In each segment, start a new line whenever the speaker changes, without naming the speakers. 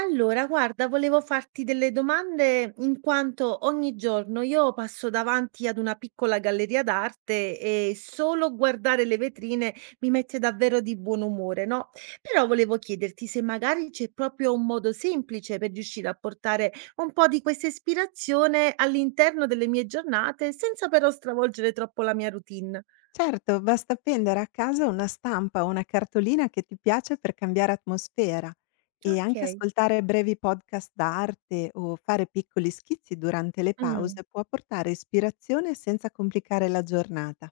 Allora, guarda, volevo farti delle domande in quanto ogni giorno io passo davanti ad una piccola galleria d'arte e solo guardare le vetrine mi mette davvero di buon umore, no? Però volevo chiederti se magari c'è proprio un modo semplice per riuscire a portare un po' di questa ispirazione all'interno delle mie giornate senza però stravolgere troppo la mia routine.
Certo, basta appendere a casa una stampa o una cartolina che ti piace per cambiare atmosfera e anche
Ok.
ascoltare brevi podcast d'arte o fare piccoli schizzi durante le
Mm.
pause può portare ispirazione senza complicare la giornata.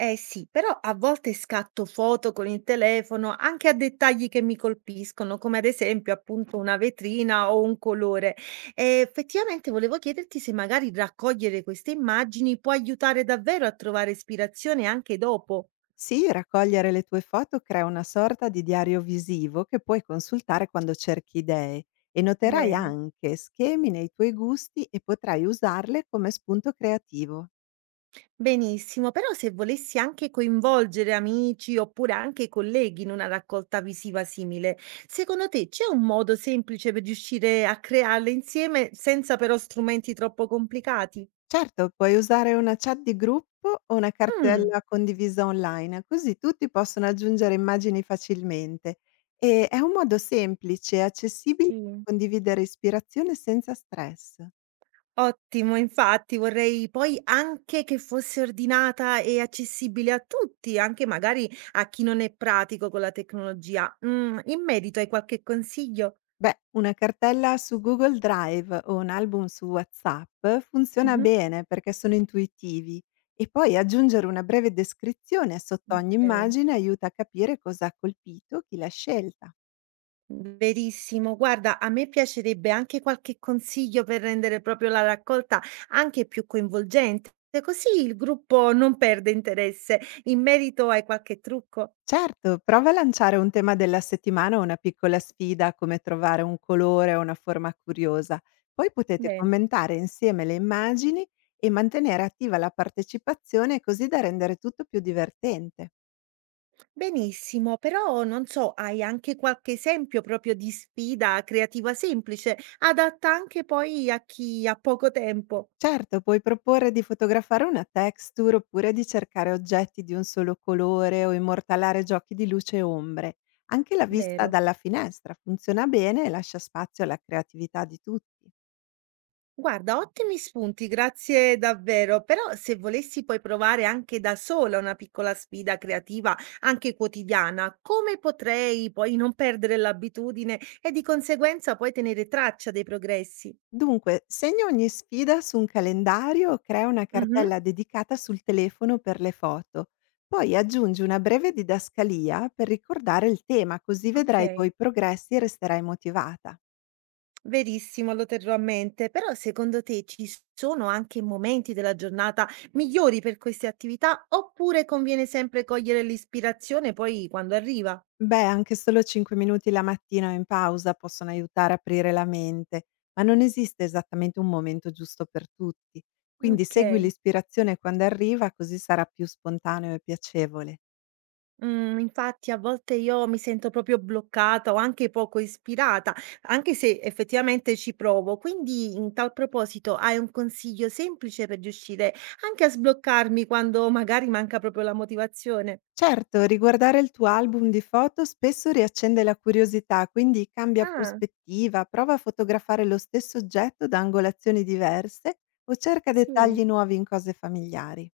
Eh sì, però a volte scatto foto con il telefono anche a dettagli che mi colpiscono, come ad esempio appunto una vetrina o un colore. E effettivamente volevo chiederti se magari raccogliere queste immagini può aiutare davvero a trovare ispirazione anche dopo.
Sì, raccogliere le tue foto crea una sorta di diario visivo che puoi consultare quando cerchi idee e noterai
Bene.
anche schemi nei tuoi gusti e potrai usarle come spunto creativo.
Benissimo, però se volessi anche coinvolgere amici oppure anche colleghi in una raccolta visiva simile, secondo te c'è un modo semplice per riuscire a crearle insieme senza però strumenti troppo complicati?
Certo, puoi usare una chat di gruppo o una
Mh,
cartella condivisa online, così tutti possono aggiungere immagini facilmente. E è un modo semplice e accessibile per
sì.
condividere ispirazione senza stress.
Ottimo, infatti vorrei poi anche che fosse ordinata e accessibile a tutti, anche magari a chi non è pratico con la tecnologia. Mhmm, in merito hai qualche consiglio?
Beh, una cartella su Google Drive o un album su WhatsApp funziona
Mh-mh,
bene perché sono intuitivi, e poi aggiungere una breve descrizione sotto ogni
okay.
immagine aiuta a capire cosa ha colpito chi l'ha scelta.
Verissimo. Guarda, a me piacerebbe anche qualche consiglio per rendere proprio la raccolta anche più coinvolgente, così il gruppo non perde interesse. In merito hai qualche trucco?
Certo, prova a lanciare un tema della settimana o una piccola sfida, come trovare un colore o una forma curiosa. Poi potete
Bene.
commentare insieme le immagini e mantenere attiva la partecipazione, così da rendere tutto più divertente.
Benissimo, però non so, hai anche qualche esempio proprio di sfida creativa semplice, adatta anche poi a chi ha poco tempo?
Certo, puoi proporre di fotografare una texture, oppure di cercare oggetti di un solo colore o immortalare giochi di luce e ombre. Anche la vista
Vero.
dalla finestra funziona bene e lascia spazio alla creatività di tutti.
Guarda, ottimi spunti, grazie davvero. Però se volessi poi provare anche da sola una piccola sfida creativa, anche quotidiana, come potrei poi non perdere l'abitudine e di conseguenza poi tenere traccia dei progressi?
Dunque, segna ogni sfida su un calendario o crea una
Mhm.
cartella dedicata sul telefono per le foto. Poi aggiungi una breve didascalia per ricordare il tema, così vedrai i
Ok.
tuoi progressi e resterai motivata.
Verissimo, lo terrò a mente, però secondo te ci sono anche momenti della giornata migliori per queste attività oppure conviene sempre cogliere l'ispirazione poi quando arriva?
Beh, anche solo 5 minuti la mattina o in pausa possono aiutare a aprire la mente, ma non esiste esattamente un momento giusto per tutti. Quindi
Ok.
segui l'ispirazione quando arriva, così sarà più spontaneo e piacevole.
Mm, infatti a volte io mi sento proprio bloccata o anche poco ispirata, anche se effettivamente ci provo. Quindi in tal proposito hai un consiglio semplice per riuscire anche a sbloccarmi quando magari manca proprio la motivazione?
Certo, riguardare il tuo album di foto spesso riaccende la curiosità, quindi cambia
Ah,
prospettiva, prova a fotografare lo stesso oggetto da angolazioni diverse o cerca
sì.
dettagli nuovi in cose familiari.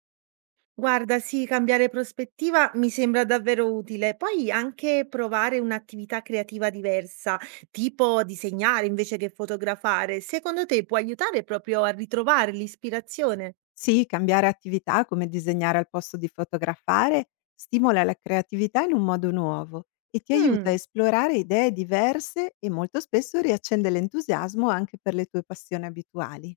Guarda, sì, cambiare prospettiva mi sembra davvero utile. Poi anche provare un'attività creativa diversa, tipo disegnare invece che fotografare, secondo te può aiutare proprio a ritrovare l'ispirazione?
Sì, cambiare attività come disegnare al posto di fotografare stimola la creatività in un modo nuovo e ti aiuta a
Mm,
esplorare idee diverse, e molto spesso riaccende l'entusiasmo anche per le tue passioni abituali.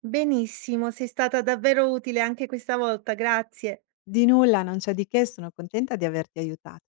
benissimo, sei stata davvero utile anche questa volta, grazie.
Di nulla, non c'è di che, sono contenta di averti aiutato.